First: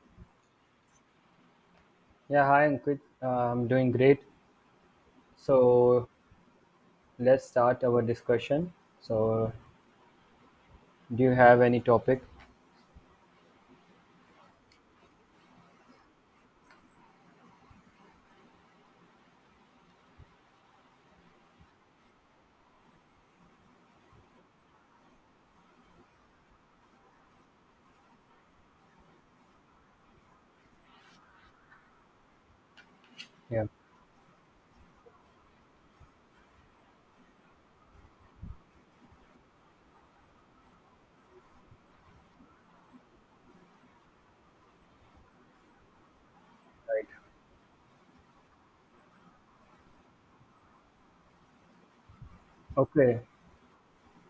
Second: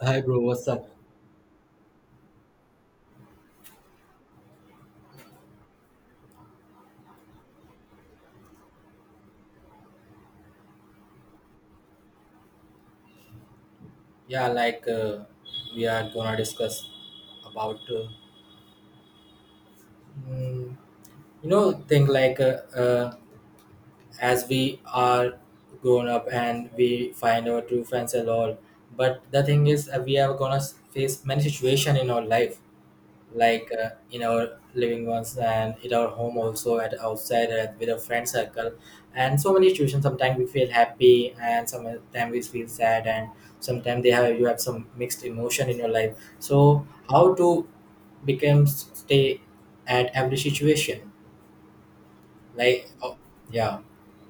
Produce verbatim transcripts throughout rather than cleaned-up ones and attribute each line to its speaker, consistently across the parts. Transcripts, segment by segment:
Speaker 1: Hi, bro. What's up?
Speaker 2: Yeah, hi Ankit. Uh, I'm doing great. So let's start our discussion. So do you have any topic?
Speaker 1: Yeah, like uh, we are gonna discuss about uh, mm, you know thing, like uh, uh, as we are grown up and we find our true friends and all. But the thing is uh, we are gonna face many situation in our life,
Speaker 2: Yeah,
Speaker 1: like uh, in our living ones and in our home, also at outside uh, with our friend circle. And so many situations, sometimes we feel happy and sometimes we feel sad, and sometimes they have you have some mixed emotion in your life. So
Speaker 2: right.
Speaker 1: how to become stay at every situation, like oh,
Speaker 2: Okay.
Speaker 1: yeah.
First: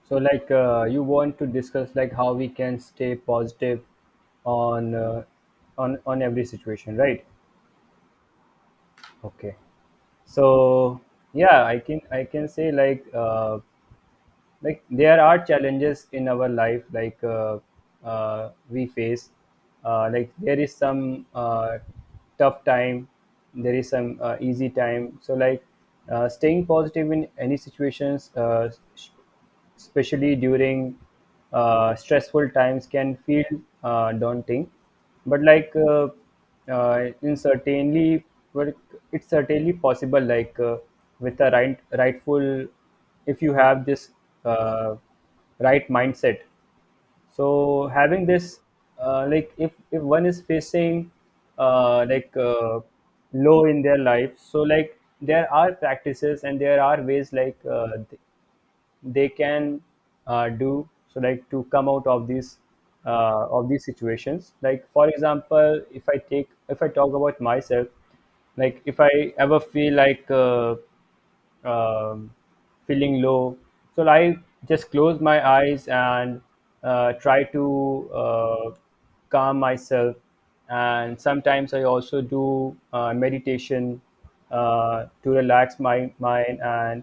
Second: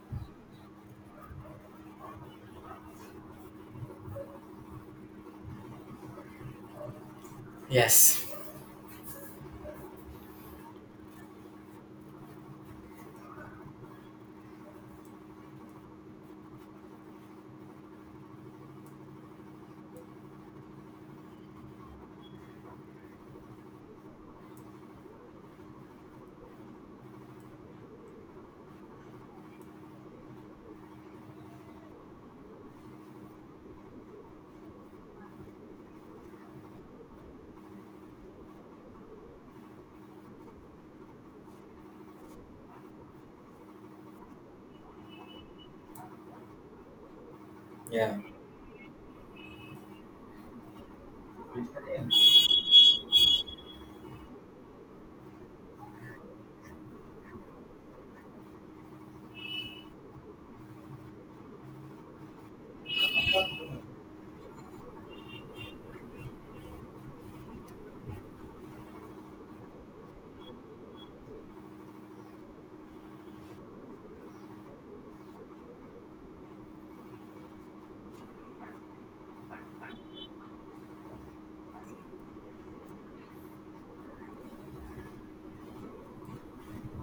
Speaker 2: So like uh, you want to discuss like how we can stay positive on uh, on on every situation, right?
Speaker 1: Yes.
Speaker 2: Okay. So yeah, I can I can say like uh, like there are challenges in our life like uh, uh, we face uh, like there is some uh, tough time, there is some uh, easy time. So like uh, staying positive in any situations, uh, s- especially during uh, stressful times can feel uh, daunting, but like uh, uh, in certainly well, it's certainly possible like uh, with the right rightful, if you have this uh, right mindset. So
Speaker 1: Yeah,
Speaker 2: having this, uh, like if if one is facing uh, like uh, low in their life. So like there are practices and there are ways like uh, th- they can uh, do, so like to come out of these uh, of these situations. Like for example, if i take if I talk about myself, like if I ever feel like uh, um, feeling low. So I just close my eyes and uh, try to uh, calm myself. And sometimes I also do uh, meditation uh, to relax my mind and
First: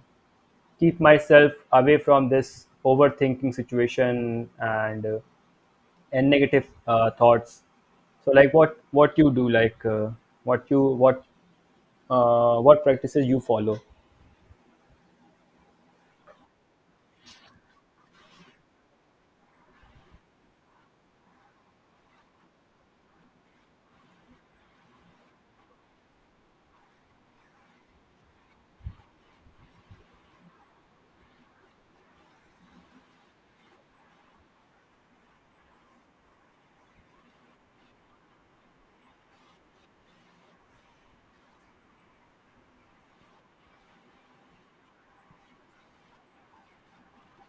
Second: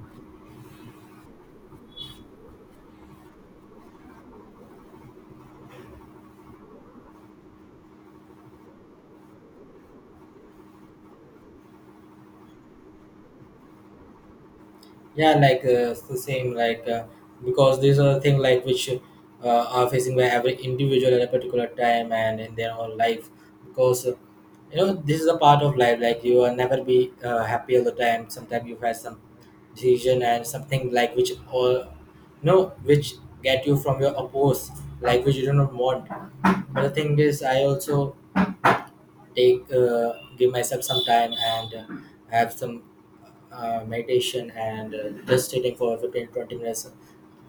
Speaker 2: keep myself away from this overthinking situation, and uh, and negative uh, thoughts. So like what what you do, like uh, what you what uh, what practices you follow?
Speaker 1: yeah, like uh, it's the same, like uh, because these are the thing like which uh, are facing by every individual at a particular time and in their own life. Because uh, you know this is a part of life. Like you will never be uh, happy all the time. Sometimes you have some decision and something like which all, no, which get you from your oppose, like which you do not want. But the thing is, I also take uh, give myself some time and uh, have some uh, meditation, and uh, just sitting for fifteen twenty minutes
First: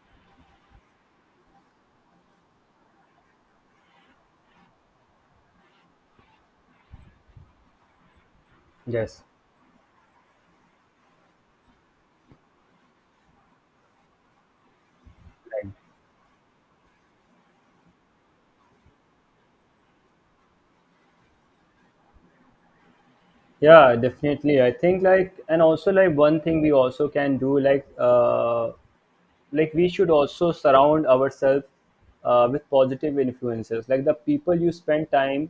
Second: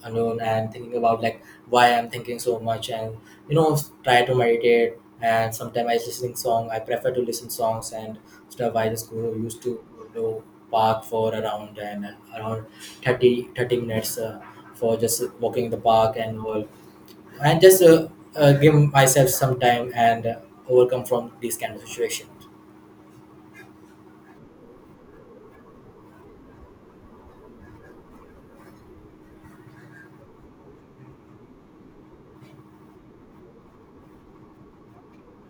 Speaker 1: alone and thinking about like why I'm thinking so much. And you know try to meditate. And sometimes I listening song, I prefer to listen songs and stuff. I just
Speaker 2: Yes,
Speaker 1: go used to go park for around and around thirty thirty minutes, uh, for just walking in
Speaker 2: like,
Speaker 1: the park and all. And just uh, uh, give myself some time and uh, overcome from these kind of situations.
Speaker 2: yeah, definitely. I think like, and also like one thing we also can do like uh like we should also surround ourselves uh, with positive influences, like the people you spend time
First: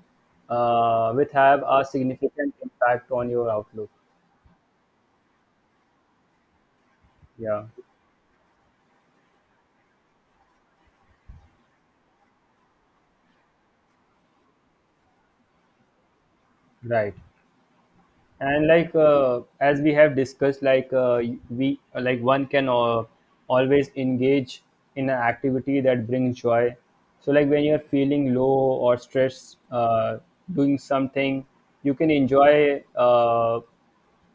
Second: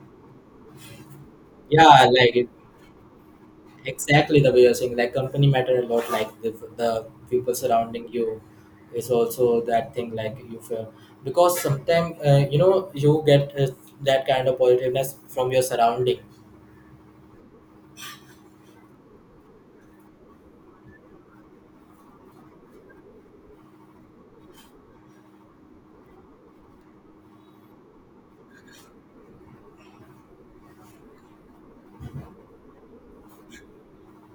Speaker 2: uh, with have a
Speaker 1: Yeah, like it,
Speaker 2: significant impact on your outlook.
Speaker 1: exactly the way you're saying, like company matter a lot, like the, the people
Speaker 2: Yeah.
Speaker 1: surrounding you is also that thing like you feel. Because sometimes uh, you know you get uh, that kind of positiveness from your surrounding.
Speaker 2: Right. And like uh, as we have discussed, like uh, we like one can uh, always engage in an activity that brings joy. So like when you're feeling low or stressed, uh, doing something you can enjoy. Uh,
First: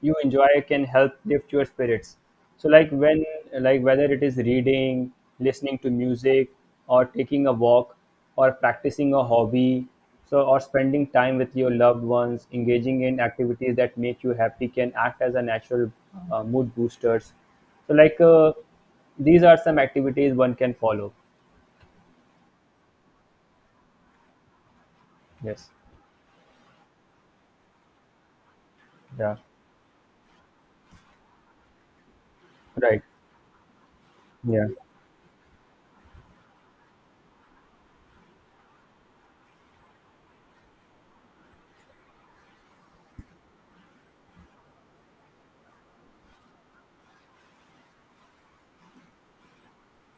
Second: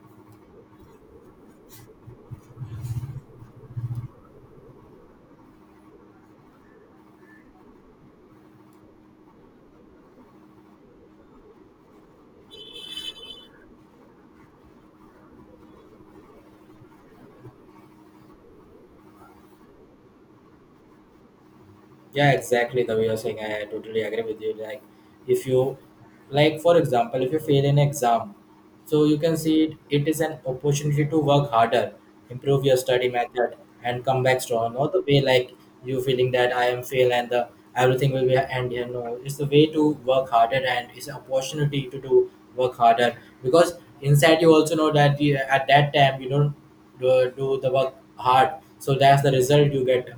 Speaker 2: You enjoy can help lift your spirits. So like when, like whether it is reading, listening to music, or taking a walk, or practicing a hobby, so or spending time with your loved ones, engaging in activities that make you happy can act as a natural uh, mood boosters. So like uh, these are some activities one can follow.
Speaker 1: Yeah, exactly. The way you're saying, I totally agree with you. Like, if
Speaker 2: Yes,
Speaker 1: you, like, for example, if you fail an exam, so you
Speaker 2: yeah,
Speaker 1: can see it, it is an opportunity to work harder, improve your
Speaker 2: right,
Speaker 1: study method, and come back
Speaker 2: yeah.
Speaker 1: strong. Not the way like you feeling that I am fail and the everything will be end here. No, it's the way to work harder, and it's an opportunity to do work harder. Because inside you also know that you, at that time you don't do, do the work hard. So that's the result you get,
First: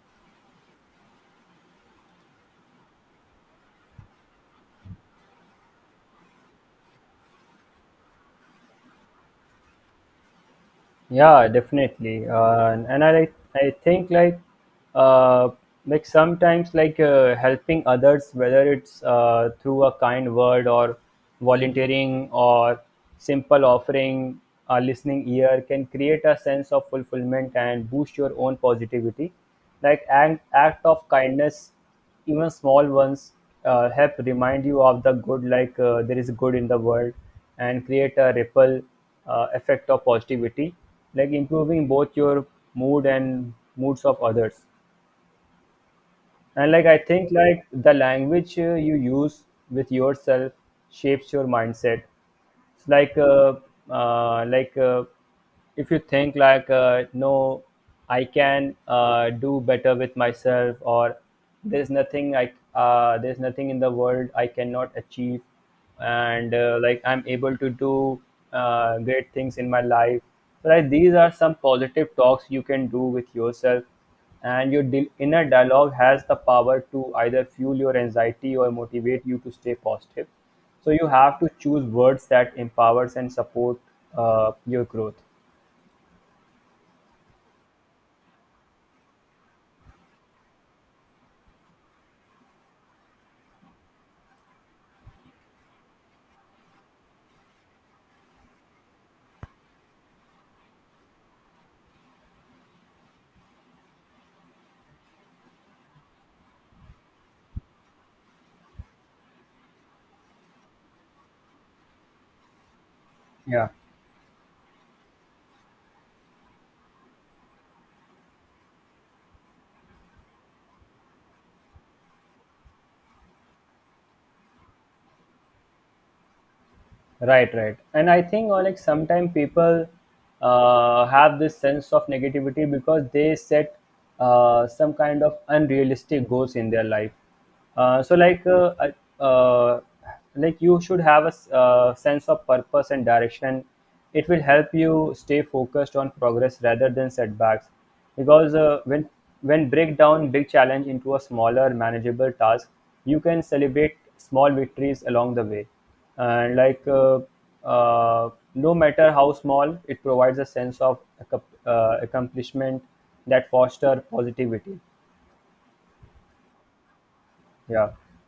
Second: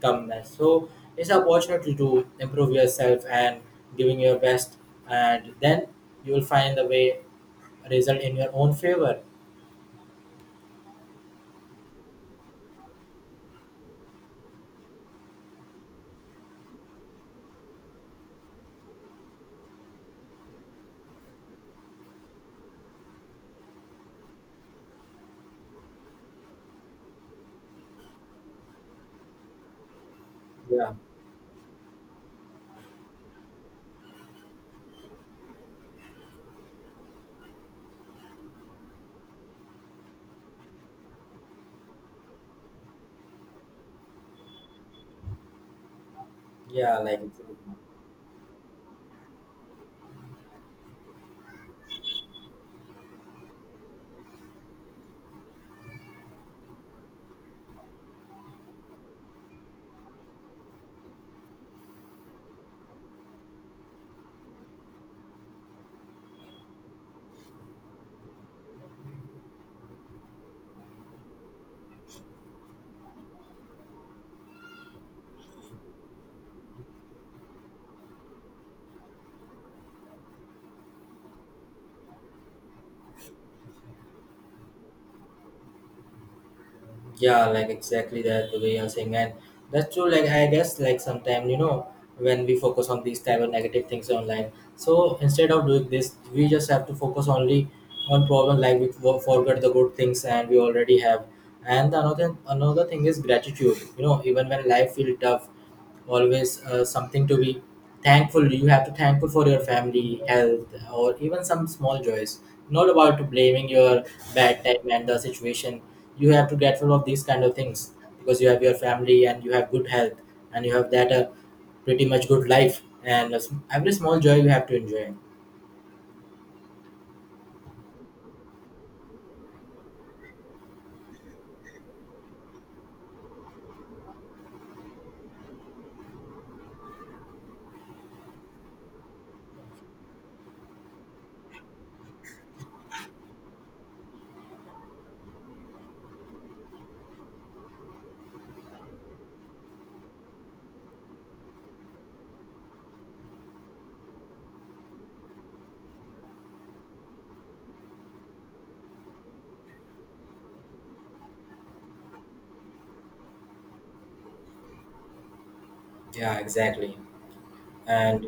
Speaker 1: comeback. So it's an opportunity to improve yourself and giving your best, and then you will find the way result in your own favor.
Speaker 2: Yeah, definitely. Uh, and, and I like- I think like, uh, like sometimes like, uh, helping others, whether it's uh, through a kind word, or volunteering, or simple offering a listening ear, can create a sense of fulfillment and boost your own positivity. Like act act
Speaker 1: Yeah,
Speaker 2: of kindness, even small ones, uh, help remind you of the good, like uh, there is good in the world, and create a ripple uh, effect of positivity, like improving both your mood and moods of others. And like I
Speaker 1: yeah, like
Speaker 2: think like the language uh, you use with yourself shapes your mindset. It's like uh, uh, like uh, if you think like uh, no, I can uh, do better with myself, or there's nothing I uh, there's nothing in the world I cannot achieve, and uh, like I'm able to do uh, great things in my life. So like these are some positive talks you can do with yourself. And your di- inner dialogue has the power to either fuel your anxiety or motivate you to stay positive. So you have to choose words that empowers and support uh, your growth.
Speaker 1: yeah, like exactly that the way you're saying, and that's true. Like I guess, like sometimes you know when we focus on these type of negative things online, so instead of doing this, we just have to focus only on problem. Like we for- forget the good things and we already have. And another another thing is gratitude. You know, even when life feels tough, always uh, something to be thankful. You have to thankful for your family health or even some small joys, not about
Speaker 2: Yeah.
Speaker 1: blaming your bad time and the situation. You have to grateful of these kind of things, because you have your family and you have good health, and you have that uh, pretty much good life. And a sm- every small joy you have to enjoy.
Speaker 2: Right, right. And I think uh, like sometimes people uh, have this sense of negativity because they set uh, some kind of unrealistic goals in their life. Uh, so like uh, I- uh, like you should have a s- uh, sense of purpose and direction. It will help you stay focused on progress rather than setbacks. Because uh, when when break down big challenge into a smaller manageable task, you can celebrate small victories along the way. And like uh, uh, no matter how small, it provides a sense of accom- uh, accomplishment that foster positivity.
Speaker 1: Yeah, exactly.
Speaker 2: Yeah,
Speaker 1: And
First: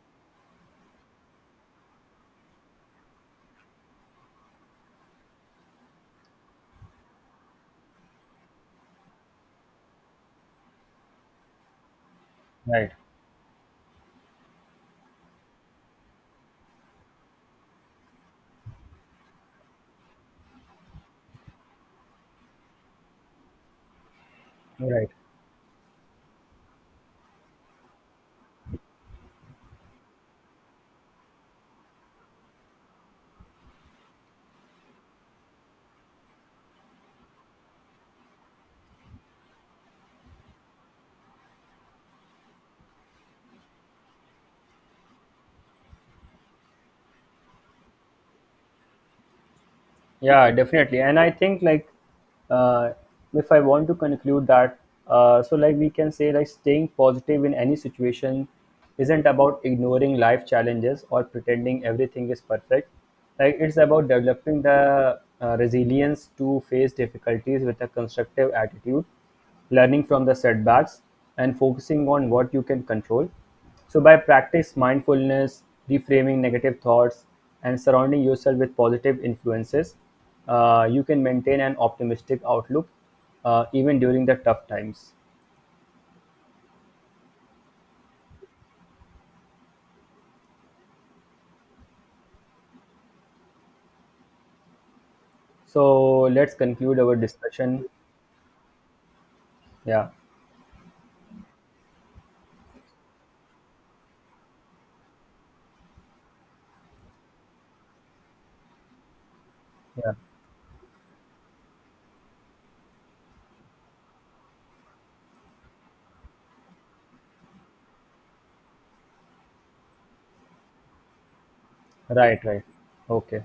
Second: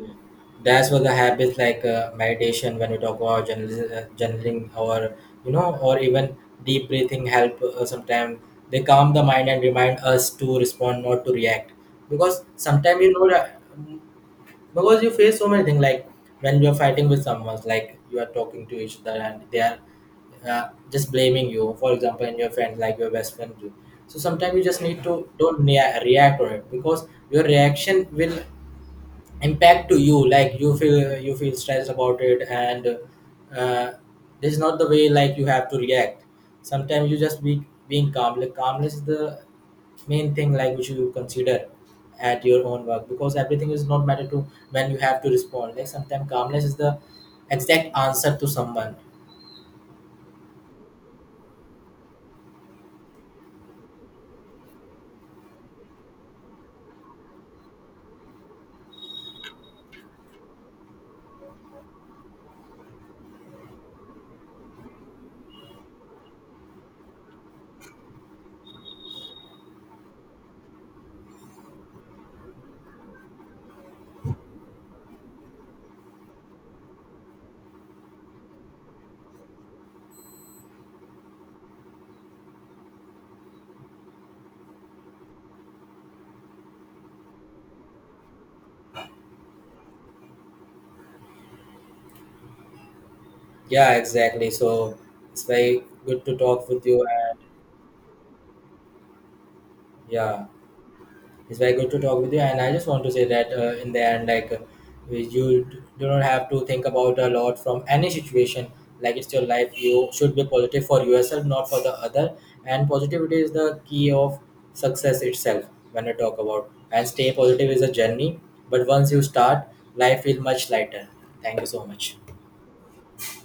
Speaker 1: that's what the habits, like uh, meditation. When we talk about journalism, uh, journaling, or you know or even deep breathing help uh, sometimes. They calm the mind and remind us to respond, not to react. Because
Speaker 2: right,
Speaker 1: sometimes you know that, because you face so many things, like when you're fighting with someone, like you are talking to each other and they are uh, just blaming you, for example, and your friend like your best friend do. So sometimes you just need
Speaker 2: right.
Speaker 1: to don't nea- react on it. Because your reaction will impact to you, like you feel you feel stressed about it. And uh, this is not the way like you have to react. Sometimes you just be being calm. Like calmness is the main thing like which you consider at your own work, because everything is not matter to when you have to respond. Like sometimes calmness is the exact answer to someone.
Speaker 2: Yeah, definitely. And I think like, uh, if I want to conclude that, uh, so like we can say like staying positive in any situation isn't about ignoring life challenges or pretending everything is perfect. Like it's about developing the uh, resilience to face difficulties with a constructive attitude, learning from the setbacks, and focusing on what you can control. So by practice mindfulness, reframing negative thoughts, and surrounding yourself with positive influences, uh, you can maintain an optimistic outlook uh, even during the tough times.
Speaker 1: Yeah, exactly. So it's very
Speaker 2: So
Speaker 1: good to
Speaker 2: let's
Speaker 1: talk with
Speaker 2: conclude
Speaker 1: you.
Speaker 2: our
Speaker 1: And
Speaker 2: discussion. Yeah,
Speaker 1: yeah, it's very good to talk with you. And I just want to say that uh, in the end, like uh, we- you d- do not have to think about a lot from any situation. Like it's your life, you
Speaker 2: yeah,
Speaker 1: should be positive for yourself, not for the other. And positivity is the key of success itself. When I talk about, and stay positive is a journey, but once you start, life feels much lighter. Thank you so much.
Speaker 2: right, right. Okay.